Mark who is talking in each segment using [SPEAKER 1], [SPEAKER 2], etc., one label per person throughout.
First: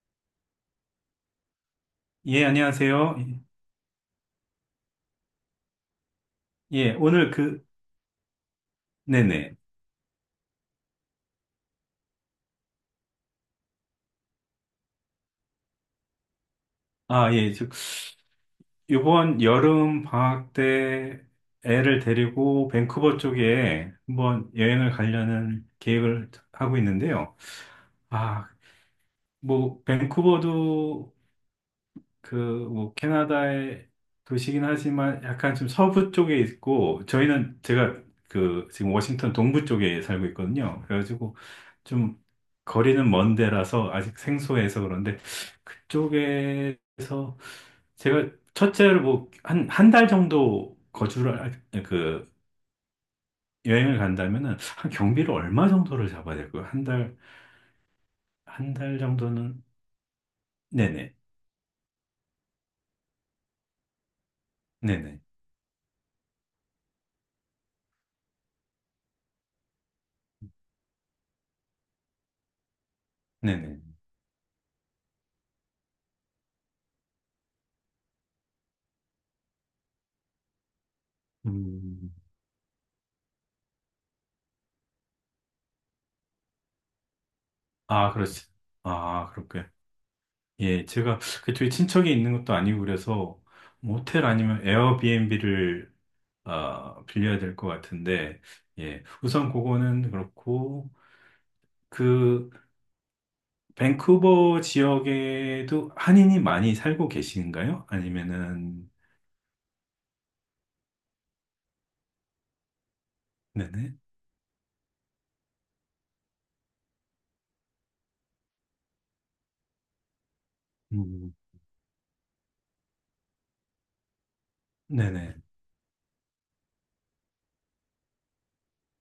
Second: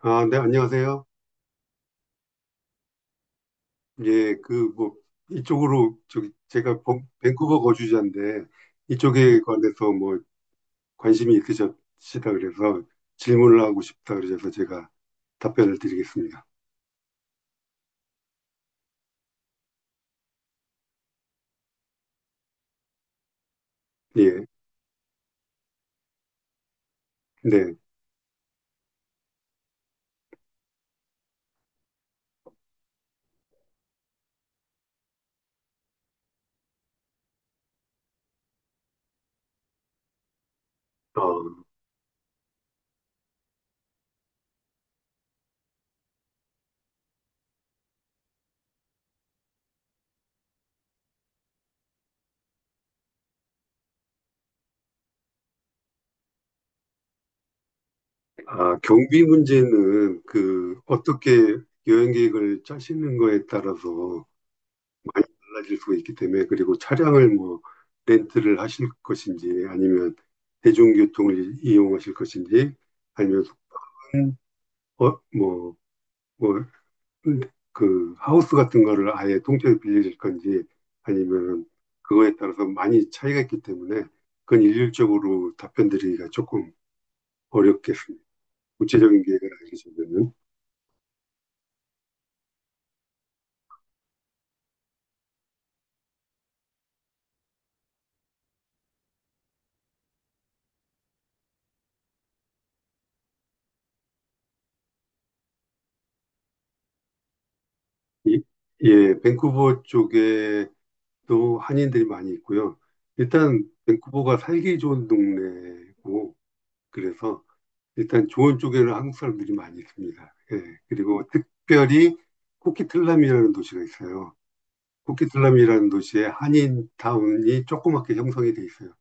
[SPEAKER 1] 아, 네, 안녕하세요.
[SPEAKER 2] 예, 안녕하세요.
[SPEAKER 1] 예, 그, 뭐, 이쪽으로, 저기, 제가
[SPEAKER 2] 예, 오늘
[SPEAKER 1] 밴쿠버
[SPEAKER 2] 그,
[SPEAKER 1] 거주자인데, 이쪽에
[SPEAKER 2] 네네.
[SPEAKER 1] 관해서 뭐, 관심이 있으시다 그래서 질문을 하고 싶다 그러셔서 제가 답변을 드리겠습니다.
[SPEAKER 2] 아, 예, 즉, 이번 여름 방학 때 애를 데리고 밴쿠버 쪽에
[SPEAKER 1] 예,
[SPEAKER 2] 한번 여행을 가려는 계획을 하고 있는데요.
[SPEAKER 1] 네.
[SPEAKER 2] 아, 뭐, 밴쿠버도 그, 뭐, 캐나다의 도시긴 하지만 약간 좀 서부 쪽에 있고, 저희는 제가 그, 지금 워싱턴 동부 쪽에 살고 있거든요.
[SPEAKER 1] 어,
[SPEAKER 2] 그래가지고 좀 거리는 먼 데라서 아직 생소해서 그런데 그쪽에서 제가 첫째로 뭐, 한, 한 달 정도 거주를, 그, 여행을 간다면은 한 경비를 얼마 정도를 잡아야 될까요? 한 달, 한 달
[SPEAKER 1] 경비
[SPEAKER 2] 정도는?
[SPEAKER 1] 문제는 그,
[SPEAKER 2] 네네,
[SPEAKER 1] 어떻게 여행 계획을 짜시는 거에 따라서
[SPEAKER 2] 네네,
[SPEAKER 1] 많이 달라질 수가 있기 때문에, 그리고 차량을 뭐, 렌트를 하실 것인지, 아니면 대중교통을 이용하실 것인지, 아니면
[SPEAKER 2] 네네.
[SPEAKER 1] 음. 어, 뭐, 뭐, 그, 하우스 같은 거를 아예 통째로 빌려줄 건지, 아니면
[SPEAKER 2] 음.
[SPEAKER 1] 그거에 따라서 많이 차이가 있기 때문에, 그건 일률적으로 답변 드리기가 조금
[SPEAKER 2] 아,
[SPEAKER 1] 어렵겠습니다.
[SPEAKER 2] 그렇지.
[SPEAKER 1] 구체적인
[SPEAKER 2] 아,
[SPEAKER 1] 계획을
[SPEAKER 2] 그렇게.
[SPEAKER 1] 알기 전에는.
[SPEAKER 2] 예, 제가 그쪽에 친척이 있는 것도 아니고 그래서 모텔 아니면 에어비앤비를 아, 빌려야 될 것 같은데, 예, 우선 그거는 그렇고, 그, 밴쿠버 지역에도 한인이 많이 살고 계신가요?
[SPEAKER 1] 이-
[SPEAKER 2] 아니면은,
[SPEAKER 1] 예, 밴쿠버 쪽에도 한인들이 많이 있고요. 일단,
[SPEAKER 2] 네네.
[SPEAKER 1] 밴쿠버가 살기 좋은 동네고, 그래서 일단 좋은 쪽에는 한국 사람들이 많이 있습니다. 예, 그리고
[SPEAKER 2] 음.
[SPEAKER 1] 특별히 쿠키틀람이라는 도시가 있어요.
[SPEAKER 2] 네네.
[SPEAKER 1] 쿠키슬람이라는 도시에 한인 타운이 조그맣게 형성이 돼 있어요.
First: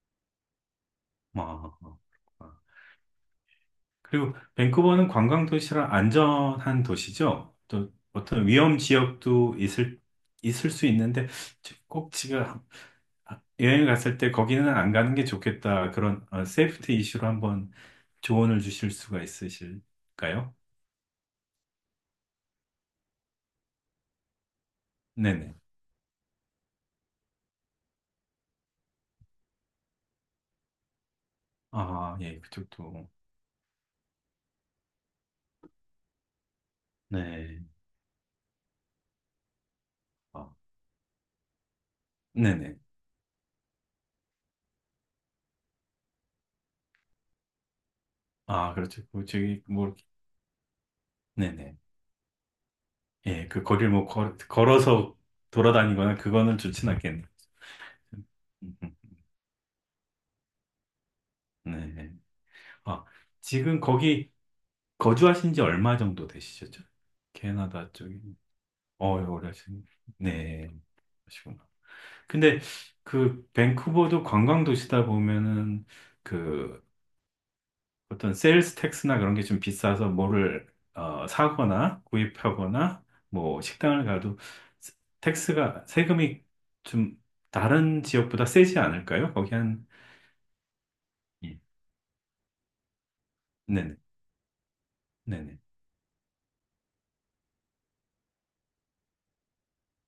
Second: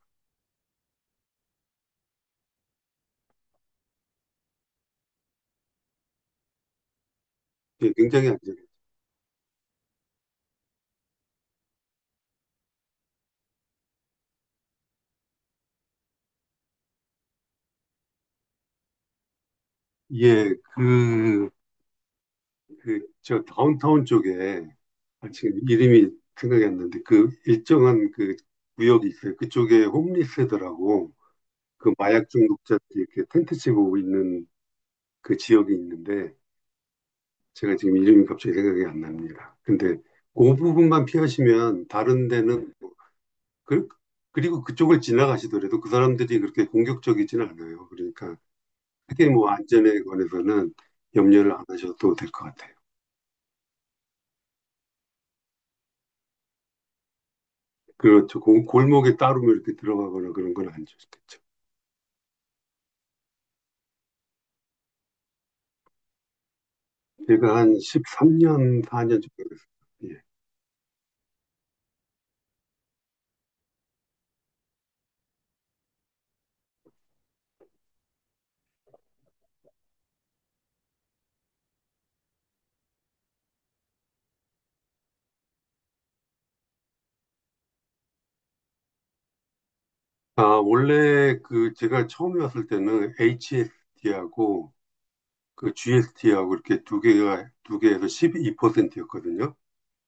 [SPEAKER 2] 아, 아. 그리고 밴쿠버는 관광 도시라 안전한 도시죠.
[SPEAKER 1] 예,
[SPEAKER 2] 또
[SPEAKER 1] 굉장히
[SPEAKER 2] 어떤
[SPEAKER 1] 안전해요.
[SPEAKER 2] 위험 지역도 있을 수 있는데 꼭 지금 여행 갔을 때 거기는 안 가는 게 좋겠다. 그런 세이프티 이슈로 한번 조언을 주실 수가
[SPEAKER 1] 예,
[SPEAKER 2] 있으실까요?
[SPEAKER 1] 그, 저 다운타운 쪽에, 아,
[SPEAKER 2] 네네.
[SPEAKER 1] 지금 이름이 생각이 안 나는데, 그 일정한 그 구역이 있어요. 그쪽에 홈리스들하고 그
[SPEAKER 2] 아,
[SPEAKER 1] 마약
[SPEAKER 2] 예,
[SPEAKER 1] 중독자들이
[SPEAKER 2] 그쪽도.
[SPEAKER 1] 이렇게 텐트 치고 있는 그 지역이 있는데,
[SPEAKER 2] 네.
[SPEAKER 1] 제가 지금 이름이 갑자기 생각이 안 납니다. 근데
[SPEAKER 2] 아,
[SPEAKER 1] 그 부분만 피하시면 다른 데는,
[SPEAKER 2] 네네.
[SPEAKER 1] 뭐 그, 그리고 그쪽을 지나가시더라도 그 사람들이 그렇게 공격적이진 않아요. 그러니까
[SPEAKER 2] 아, 그렇죠. 그
[SPEAKER 1] 크게 뭐
[SPEAKER 2] 저기 뭐
[SPEAKER 1] 안전에 관해서는 염려를 안
[SPEAKER 2] 네네.
[SPEAKER 1] 하셔도 될 것 같아요.
[SPEAKER 2] 예, 그 거리를 뭐 걸어서 돌아다니거나 그거는 좋진 않겠네요. 음,
[SPEAKER 1] 그렇죠.
[SPEAKER 2] 음, 음.
[SPEAKER 1] 골목에 따로 뭐 이렇게 들어가거나 그런 건 안 좋겠죠.
[SPEAKER 2] 네. 아, 지금 거기 거주하신 지 얼마 정도 되시죠?
[SPEAKER 1] 제가 한
[SPEAKER 2] 캐나다 쪽에.
[SPEAKER 1] 13년, 4년
[SPEAKER 2] 오래
[SPEAKER 1] 정도
[SPEAKER 2] 하신.
[SPEAKER 1] 됐어요. 예.
[SPEAKER 2] 네, 그러시구나. 근데 그 밴쿠버도 관광 도시다 보면은 그 어떤 세일스 텍스나 그런 게 좀 비싸서 뭐를 사거나 구입하거나 뭐 식당을 가도 세- 텍스가 세금이 좀 다른 지역보다 세지 않을까요? 거기 한
[SPEAKER 1] 아, 원래
[SPEAKER 2] 예.
[SPEAKER 1] 그 제가 처음에 왔을 때는
[SPEAKER 2] 네네
[SPEAKER 1] HST하고
[SPEAKER 2] 네네
[SPEAKER 1] 그 GST하고 이렇게 두 개가, 두 개에서 12%였거든요.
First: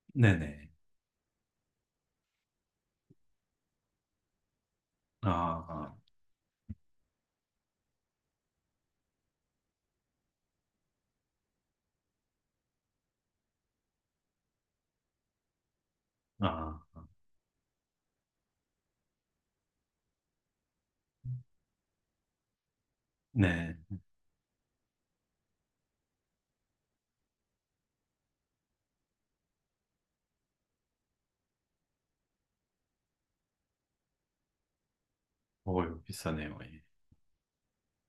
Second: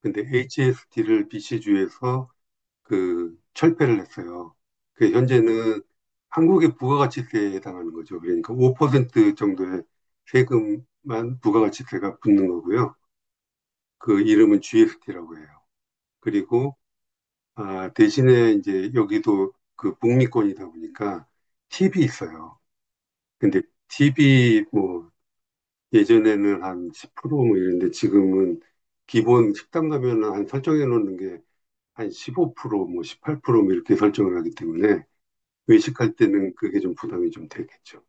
[SPEAKER 1] 근데
[SPEAKER 2] 네네
[SPEAKER 1] HST를 BC주에서 그 철폐를 했어요. 그 현재는
[SPEAKER 2] 아
[SPEAKER 1] 한국의 부가가치세에 해당하는 거죠. 그러니까 5% 정도의 세금만 부가가치세가 붙는 거고요. 그 이름은 GST라고 해요. 그리고
[SPEAKER 2] 아, 아.
[SPEAKER 1] 아, 대신에 이제 여기도 그 북미권이다 보니까 팁이 있어요. 근데
[SPEAKER 2] 네.
[SPEAKER 1] 팁이 뭐 예전에는 한 10%뭐 이랬는데 지금은 기본 식당 가면은 한 설정해 놓는 게 한 15%뭐 18%뭐 이렇게 설정을 하기 때문에
[SPEAKER 2] 어휴,
[SPEAKER 1] 외식할 때는
[SPEAKER 2] 비싸네요.
[SPEAKER 1] 그게
[SPEAKER 2] 예.
[SPEAKER 1] 좀 부담이 좀 되겠죠.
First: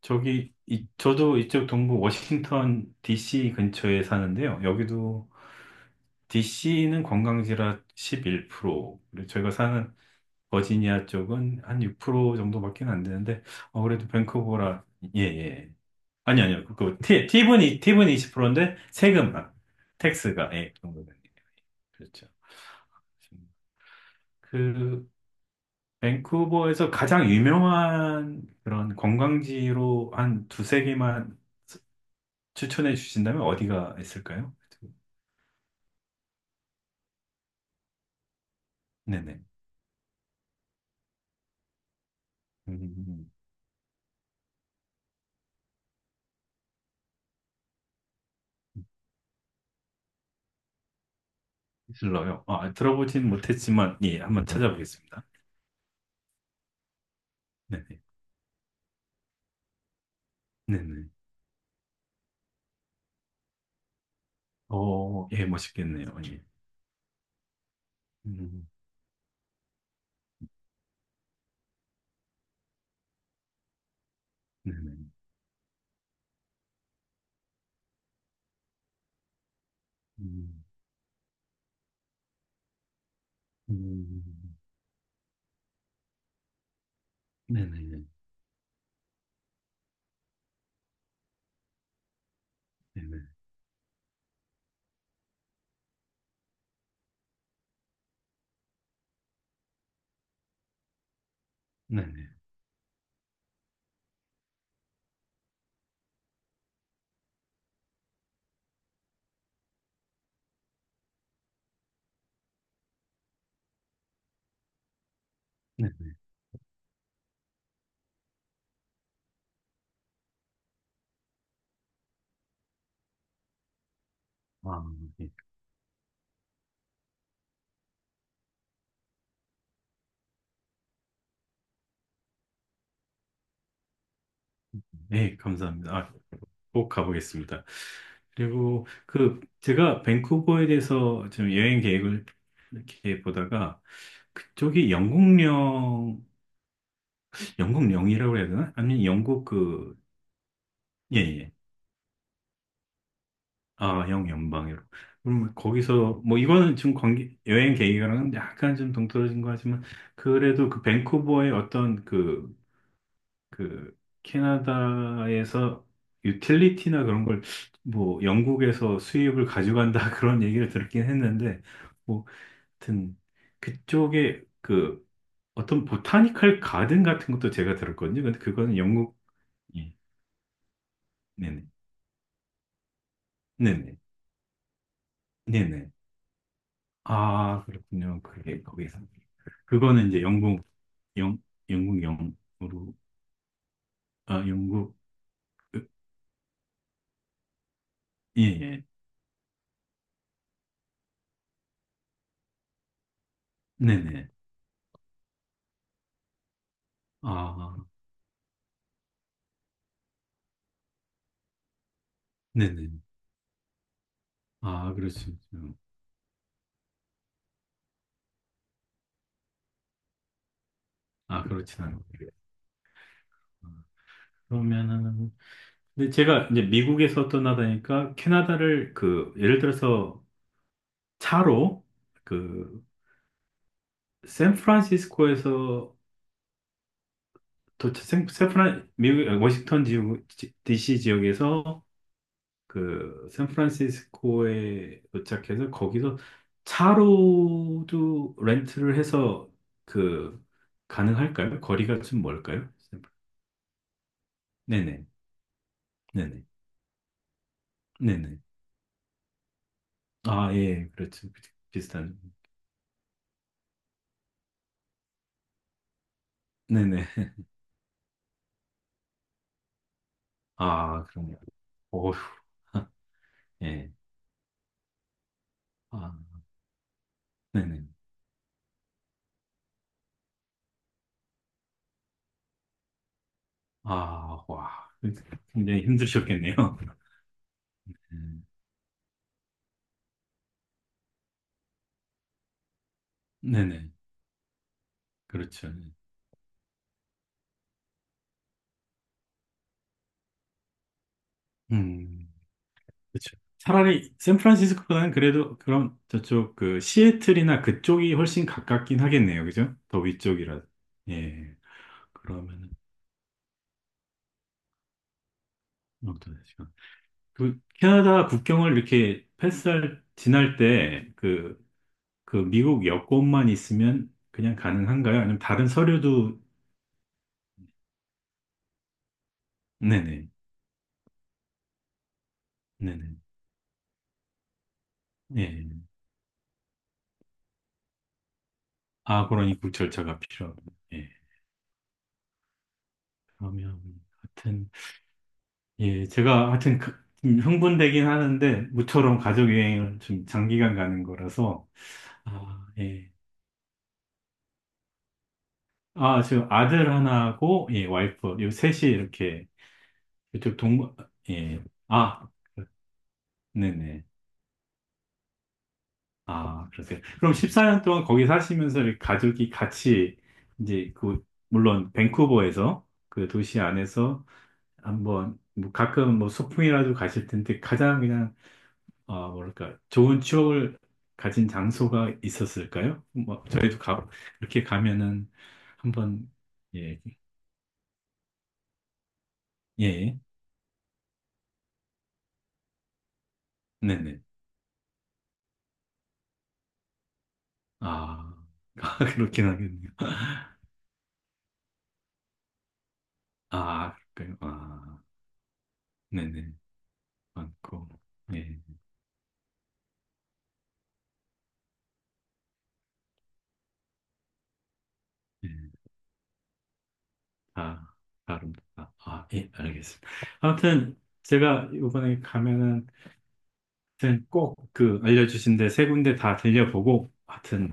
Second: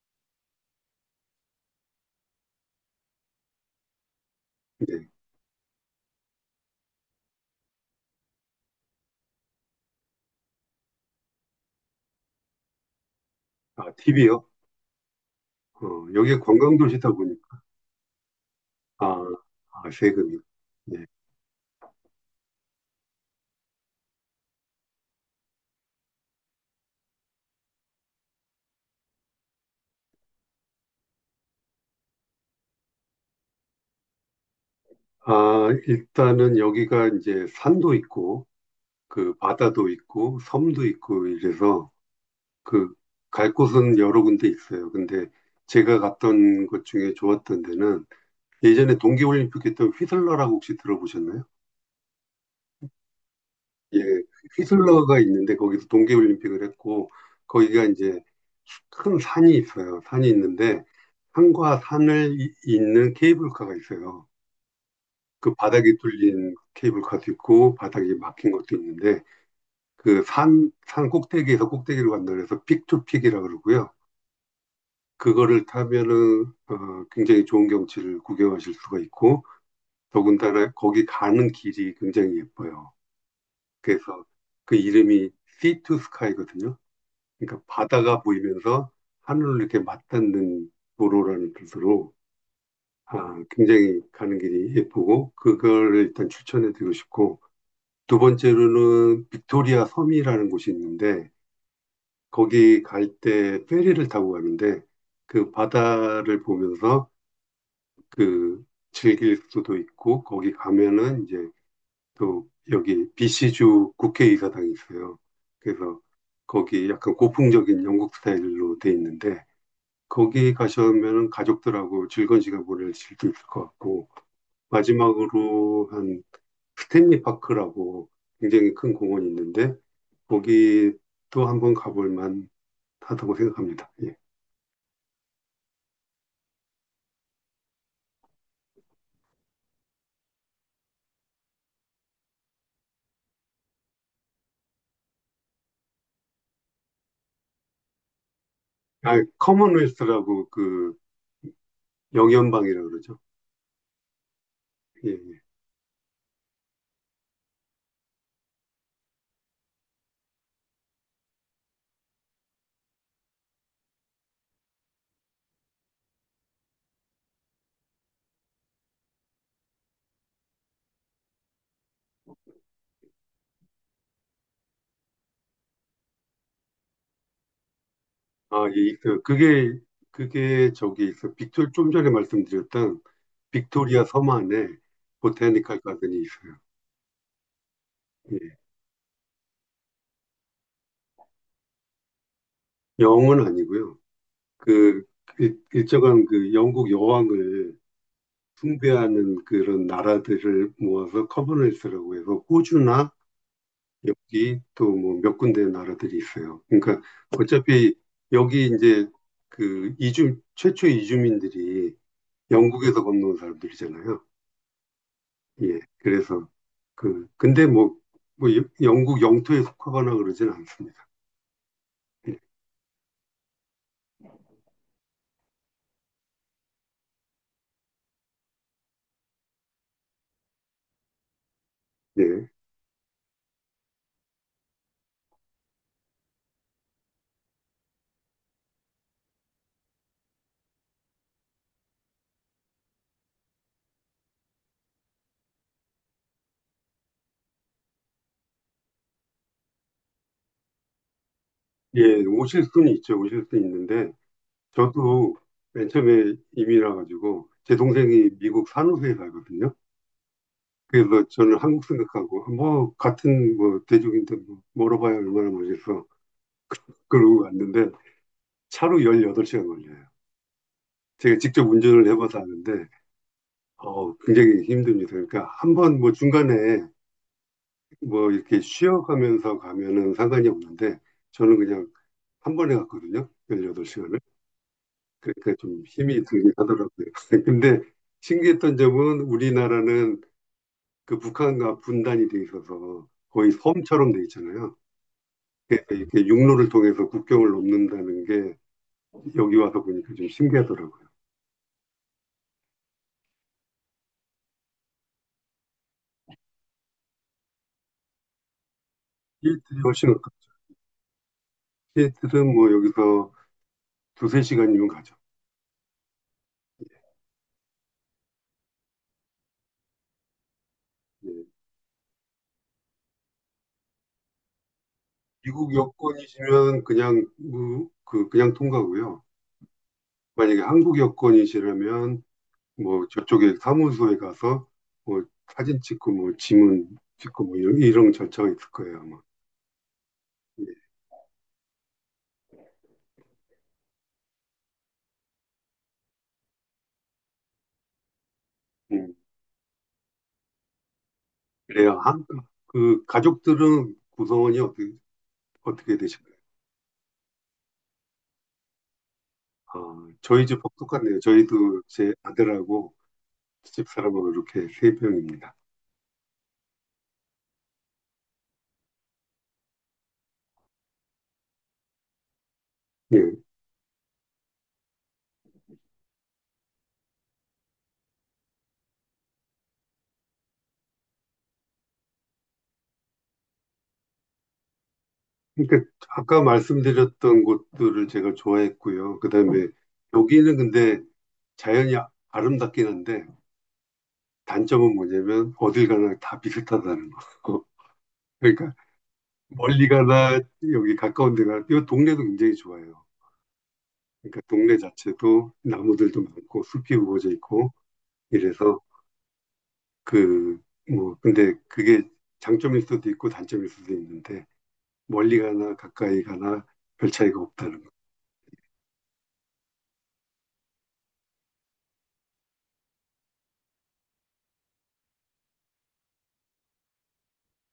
[SPEAKER 2] 저기, 이, 저도 이쪽 동부 워싱턴 DC 근처에 사는데요.
[SPEAKER 1] 네.
[SPEAKER 2] 여기도 DC는 관광지라 11%, 그리고 저희가 사는 버지니아 쪽은 한 6% 정도밖에 안 되는데,
[SPEAKER 1] 아,
[SPEAKER 2] 그래도
[SPEAKER 1] 팁이요?
[SPEAKER 2] 밴쿠버라, 예, 예.
[SPEAKER 1] 어, 여기가
[SPEAKER 2] 아니, 아니요. 그,
[SPEAKER 1] 관광도시다 보니까,
[SPEAKER 2] 팁은 20%인데,
[SPEAKER 1] 아,
[SPEAKER 2] 세금만,
[SPEAKER 1] 아, 세금이.
[SPEAKER 2] 텍스가, 예, 그
[SPEAKER 1] 네.
[SPEAKER 2] 정도는. 그렇죠. 그, 밴쿠버에서 가장 유명한 그런 관광지로 한 두세 개만 추천해 주신다면 어디가 있을까요?
[SPEAKER 1] 아, 일단은 여기가 이제 산도 있고, 그
[SPEAKER 2] 네네.
[SPEAKER 1] 바다도 있고, 섬도 있고 이래서, 그,
[SPEAKER 2] 음,
[SPEAKER 1] 갈 곳은 여러 군데 있어요. 근데 제가 갔던 곳 중에 좋았던 데는 예전에 동계올림픽 했던 휘슬러라고 혹시 들어보셨나요?
[SPEAKER 2] 슬러요. 아, 들어보진 못했지만,
[SPEAKER 1] 예,
[SPEAKER 2] 예, 한번
[SPEAKER 1] 휘슬러가
[SPEAKER 2] 찾아보겠습니다.
[SPEAKER 1] 있는데 거기서 동계올림픽을 했고 거기가
[SPEAKER 2] 네네.
[SPEAKER 1] 이제 큰 산이 있어요. 산이 있는데
[SPEAKER 2] 네네.
[SPEAKER 1] 산과 산을 잇는 케이블카가 있어요.
[SPEAKER 2] 오, 예,
[SPEAKER 1] 그 바닥이
[SPEAKER 2] 멋있겠네요. 예.
[SPEAKER 1] 뚫린 케이블카도 있고 바닥이 막힌
[SPEAKER 2] 음,
[SPEAKER 1] 것도 있는데 그 산, 산 꼭대기에서 꼭대기로 간다 그래서 픽투픽이라 그러고요.
[SPEAKER 2] 네네.
[SPEAKER 1] 그거를 타면은 어, 굉장히 좋은 경치를 구경하실 수가 있고
[SPEAKER 2] 음,
[SPEAKER 1] 더군다나 거기 가는 길이 굉장히 예뻐요.
[SPEAKER 2] 음,
[SPEAKER 1] 그래서 그 이름이 Sea to Sky거든요. 그러니까
[SPEAKER 2] 네네.
[SPEAKER 1] 바다가 보이면서 하늘로 이렇게 맞닿는 도로라는 뜻으로
[SPEAKER 2] 네네.
[SPEAKER 1] 아, 굉장히 가는 길이 예쁘고 그걸 일단 추천해 드리고 싶고 두 번째로는 빅토리아 섬이라는 곳이 있는데
[SPEAKER 2] 네네.
[SPEAKER 1] 거기 갈 때 페리를 타고 가는데 그 바다를 보면서 그 즐길 수도 있고 거기 가면은 이제 또 여기 BC주 국회의사당이 있어요. 그래서
[SPEAKER 2] 네네.
[SPEAKER 1] 거기 약간 고풍적인 영국 스타일로 돼 있는데 거기 가시면 가족들하고 즐거운 시간 보내실 수 있을 것 같고,
[SPEAKER 2] 아, 예.
[SPEAKER 1] 마지막으로 한 스탠리 파크라고 굉장히 큰 공원이 있는데, 거기도 한번 가볼 만 하다고 생각합니다. 예.
[SPEAKER 2] 예, 감사합니다. 아, 꼭 가보겠습니다. 그리고 그, 제가 밴쿠버에 대해서 좀 여행 계획을 이렇게 보다가, 그쪽이 영국령 영국 영이라고 해야 되나? 아니 면
[SPEAKER 1] 아,
[SPEAKER 2] 영국 그
[SPEAKER 1] 커먼웰스라고 그
[SPEAKER 2] 예, 예.
[SPEAKER 1] 영연방이라고 그러죠.
[SPEAKER 2] 아, 영 연방으로.
[SPEAKER 1] 예,
[SPEAKER 2] 그럼
[SPEAKER 1] 예.
[SPEAKER 2] 뭐 거기서 뭐 이거는 좀 관계 여행 계획이랑은 약간 좀 동떨어진 거 하지만 그래도 그 밴쿠버의 어떤 그 캐나다에서 유틸리티나 그런 걸 뭐 영국에서 수입을 가져간다 그런 얘기를 들었긴 했는데 뭐 하여튼 그쪽에 그 어떤 보타니컬 가든 같은 것도 제가 들었거든요. 근데
[SPEAKER 1] 아,
[SPEAKER 2] 그거는
[SPEAKER 1] 예,
[SPEAKER 2] 영국
[SPEAKER 1] 그, 그게,
[SPEAKER 2] 예.
[SPEAKER 1] 그게 저기 있어. 빅
[SPEAKER 2] 네네.
[SPEAKER 1] 토 좀 전에 말씀드렸던
[SPEAKER 2] 네네.
[SPEAKER 1] 빅토리아 섬 안에 보타니컬
[SPEAKER 2] 네네.
[SPEAKER 1] 가든이 있어요.
[SPEAKER 2] 아, 그렇군요.
[SPEAKER 1] 예.
[SPEAKER 2] 그게 거기서. 그거는 이제 영국, 영, 영국 영으로,
[SPEAKER 1] 영은 아니고요.
[SPEAKER 2] 아, 영국,
[SPEAKER 1] 그 일정한 그 영국 여왕을
[SPEAKER 2] 예, 예.
[SPEAKER 1] 숭배하는 그런 나라들을 모아서 커먼웰스라고 해서 호주나
[SPEAKER 2] 네네.
[SPEAKER 1] 여기 또 뭐 몇 군데 나라들이 있어요. 그러니까
[SPEAKER 2] 아,
[SPEAKER 1] 어차피 여기 이제 그 이주 최초 이주민들이
[SPEAKER 2] 네네.
[SPEAKER 1] 영국에서 건너온 사람들이잖아요.
[SPEAKER 2] 아, 그렇죠.
[SPEAKER 1] 예. 그래서 그 근데 뭐 영국 영토에 속하거나 그러진 않습니다.
[SPEAKER 2] 아, 그렇진 않아요. 아, 그러면은, 근데 제가 이제 미국에서 떠나다니까 캐나다를 그, 예를 들어서 차로
[SPEAKER 1] 예.
[SPEAKER 2] 그, 샌프란시스코에서 도착, 미국, 워싱턴 지역, DC 지역에서 그 샌프란시스코에 도착해서 거기서 차로도 렌트를 해서 그 가능할까요? 거리가
[SPEAKER 1] 예,
[SPEAKER 2] 좀
[SPEAKER 1] 오실
[SPEAKER 2] 멀까요?
[SPEAKER 1] 수는 있죠. 오실 수는 있는데
[SPEAKER 2] 네네,
[SPEAKER 1] 저도 맨 처음에
[SPEAKER 2] 네네,
[SPEAKER 1] 이민 와가지고 제 동생이
[SPEAKER 2] 네네.
[SPEAKER 1] 미국 산호세에 살거든요.
[SPEAKER 2] 아, 예,
[SPEAKER 1] 그래서
[SPEAKER 2] 그렇죠.
[SPEAKER 1] 저는 한국
[SPEAKER 2] 비슷한.
[SPEAKER 1] 생각하고 뭐 같은 뭐 대륙인데 뭐 멀어봐야 얼마나 멀겠어
[SPEAKER 2] 네네.
[SPEAKER 1] 그러고 갔는데 차로 18시간 걸려요.
[SPEAKER 2] 아, 그럼요.
[SPEAKER 1] 제가 직접 운전을
[SPEAKER 2] 어휴,
[SPEAKER 1] 해봐서 아는데
[SPEAKER 2] 예.
[SPEAKER 1] 어, 굉장히 힘듭니다. 그러니까 한번
[SPEAKER 2] 아,
[SPEAKER 1] 뭐 중간에
[SPEAKER 2] 네네.
[SPEAKER 1] 뭐 이렇게 쉬어가면서 가면은 상관이 없는데 저는 그냥 한 번에 갔거든요. 18시간을.
[SPEAKER 2] 아, 와.
[SPEAKER 1] 그렇게
[SPEAKER 2] 굉장히
[SPEAKER 1] 좀 힘이 들긴
[SPEAKER 2] 힘드셨겠네요.
[SPEAKER 1] 하더라고요. 근데
[SPEAKER 2] 음,
[SPEAKER 1] 신기했던 점은 우리나라는 그 북한과 분단이 돼 있어서 거의
[SPEAKER 2] 네네.
[SPEAKER 1] 섬처럼 돼 있잖아요.
[SPEAKER 2] 그렇죠.
[SPEAKER 1] 그래서 이렇게 육로를 통해서 국경을 넘는다는 게 여기 와서 보니까 좀 신기하더라고요.
[SPEAKER 2] 음. 그쵸. 차라리 샌프란시스코보다는 그래도 그럼 저쪽 그 시애틀이나 그쪽이 훨씬 가깝긴 하겠네요. 그죠?
[SPEAKER 1] 시애틀이
[SPEAKER 2] 더
[SPEAKER 1] 훨씬 가깝죠.
[SPEAKER 2] 위쪽이라. 예.
[SPEAKER 1] 시애틀은 뭐
[SPEAKER 2] 그러면은
[SPEAKER 1] 여기서 두세 시간이면 가죠.
[SPEAKER 2] 어떤 시간. 그 캐나다 국경을 이렇게 패스할 지날 때
[SPEAKER 1] 예.
[SPEAKER 2] 그 미국 여권만 있으면 그냥 가능한가요? 아니면 다른
[SPEAKER 1] 미국
[SPEAKER 2] 서류도
[SPEAKER 1] 여권이시면 그냥 그 그냥 통과고요.
[SPEAKER 2] 네네.
[SPEAKER 1] 만약에 한국 여권이시라면 뭐
[SPEAKER 2] 네네.
[SPEAKER 1] 저쪽에 사무소에 가서 뭐 사진
[SPEAKER 2] 예.
[SPEAKER 1] 찍고 뭐 지문 찍고 뭐 이런 절차가 있을 거예요 아마.
[SPEAKER 2] 아, 그러니 국 절차가 필요하고.
[SPEAKER 1] 예.
[SPEAKER 2] 예. 그러면 같은 예, 제가 하여튼 좀 흥분되긴 하는데,
[SPEAKER 1] 음,
[SPEAKER 2] 모처럼 가족여행을 좀 장기간 가는 거라서,
[SPEAKER 1] 그래요. 한,
[SPEAKER 2] 아,
[SPEAKER 1] 그
[SPEAKER 2] 예.
[SPEAKER 1] 가족들은 구성원이 어떻게
[SPEAKER 2] 아,
[SPEAKER 1] 되실까요?
[SPEAKER 2] 지금 아들 하나하고, 예, 와이프, 요 셋이 이렇게,
[SPEAKER 1] 아, 저희
[SPEAKER 2] 이쪽
[SPEAKER 1] 집하
[SPEAKER 2] 동,
[SPEAKER 1] 똑같네요.
[SPEAKER 2] 예.
[SPEAKER 1] 저희도 제
[SPEAKER 2] 아,
[SPEAKER 1] 아들하고
[SPEAKER 2] 네네.
[SPEAKER 1] 집사람하고 이렇게 세 명입니다.
[SPEAKER 2] 아, 그러세요. 그럼 14년 동안 거기 사시면서 이렇게 가족이 같이, 이제 그, 물론 밴쿠버에서,
[SPEAKER 1] 예.
[SPEAKER 2] 그 도시 안에서 한번, 뭐 가끔 뭐 소풍이라도 가실 텐데, 가장 그냥 아, 뭐랄까, 좋은 추억을 가진 장소가 있었을까요? 뭐, 저희도 이렇게 가면은
[SPEAKER 1] 그러니까
[SPEAKER 2] 한번,
[SPEAKER 1] 아까
[SPEAKER 2] 예,
[SPEAKER 1] 말씀드렸던 곳들을 제가 좋아했고요. 그다음에
[SPEAKER 2] 예,
[SPEAKER 1] 여기는 근데 자연이 아름답긴 한데
[SPEAKER 2] 네네.
[SPEAKER 1] 단점은 뭐냐면 어딜 가나 다 비슷하다는 거.
[SPEAKER 2] 아,
[SPEAKER 1] 그러니까
[SPEAKER 2] 아, 그렇긴 하겠네요.
[SPEAKER 1] 멀리 가나 여기 가까운 데 가나 이 동네도 굉장히 좋아요.
[SPEAKER 2] 아,
[SPEAKER 1] 그러니까
[SPEAKER 2] 그럴까요?
[SPEAKER 1] 동네
[SPEAKER 2] 아,
[SPEAKER 1] 자체도 나무들도
[SPEAKER 2] 네네.
[SPEAKER 1] 많고 숲이 우거져 있고
[SPEAKER 2] 많고, 예,
[SPEAKER 1] 이래서 그 뭐 근데 그게 장점일 수도 있고 단점일 수도 있는데 멀리
[SPEAKER 2] 예,
[SPEAKER 1] 가나 가까이 가나 별 차이가 없다는 거.
[SPEAKER 2] 다, 다릅니다. 아, 예, 알겠습니다. 아무튼, 제가 이번에 가면은, 아무튼 꼭 그 알려주신 데 세 군데 다 들려보고, 하여튼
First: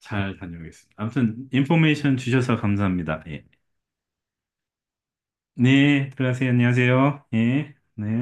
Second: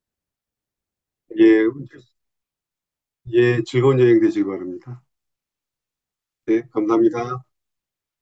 [SPEAKER 2] 잘 다녀오겠습니다. 아무튼,
[SPEAKER 1] 예,
[SPEAKER 2] 인포메이션 주셔서 감사합니다. 예.
[SPEAKER 1] 예, 즐거운 여행 되시기 바랍니다.
[SPEAKER 2] 네, 들어가세요.
[SPEAKER 1] 네,
[SPEAKER 2] 안녕하세요.
[SPEAKER 1] 감사합니다.
[SPEAKER 2] 예, 네.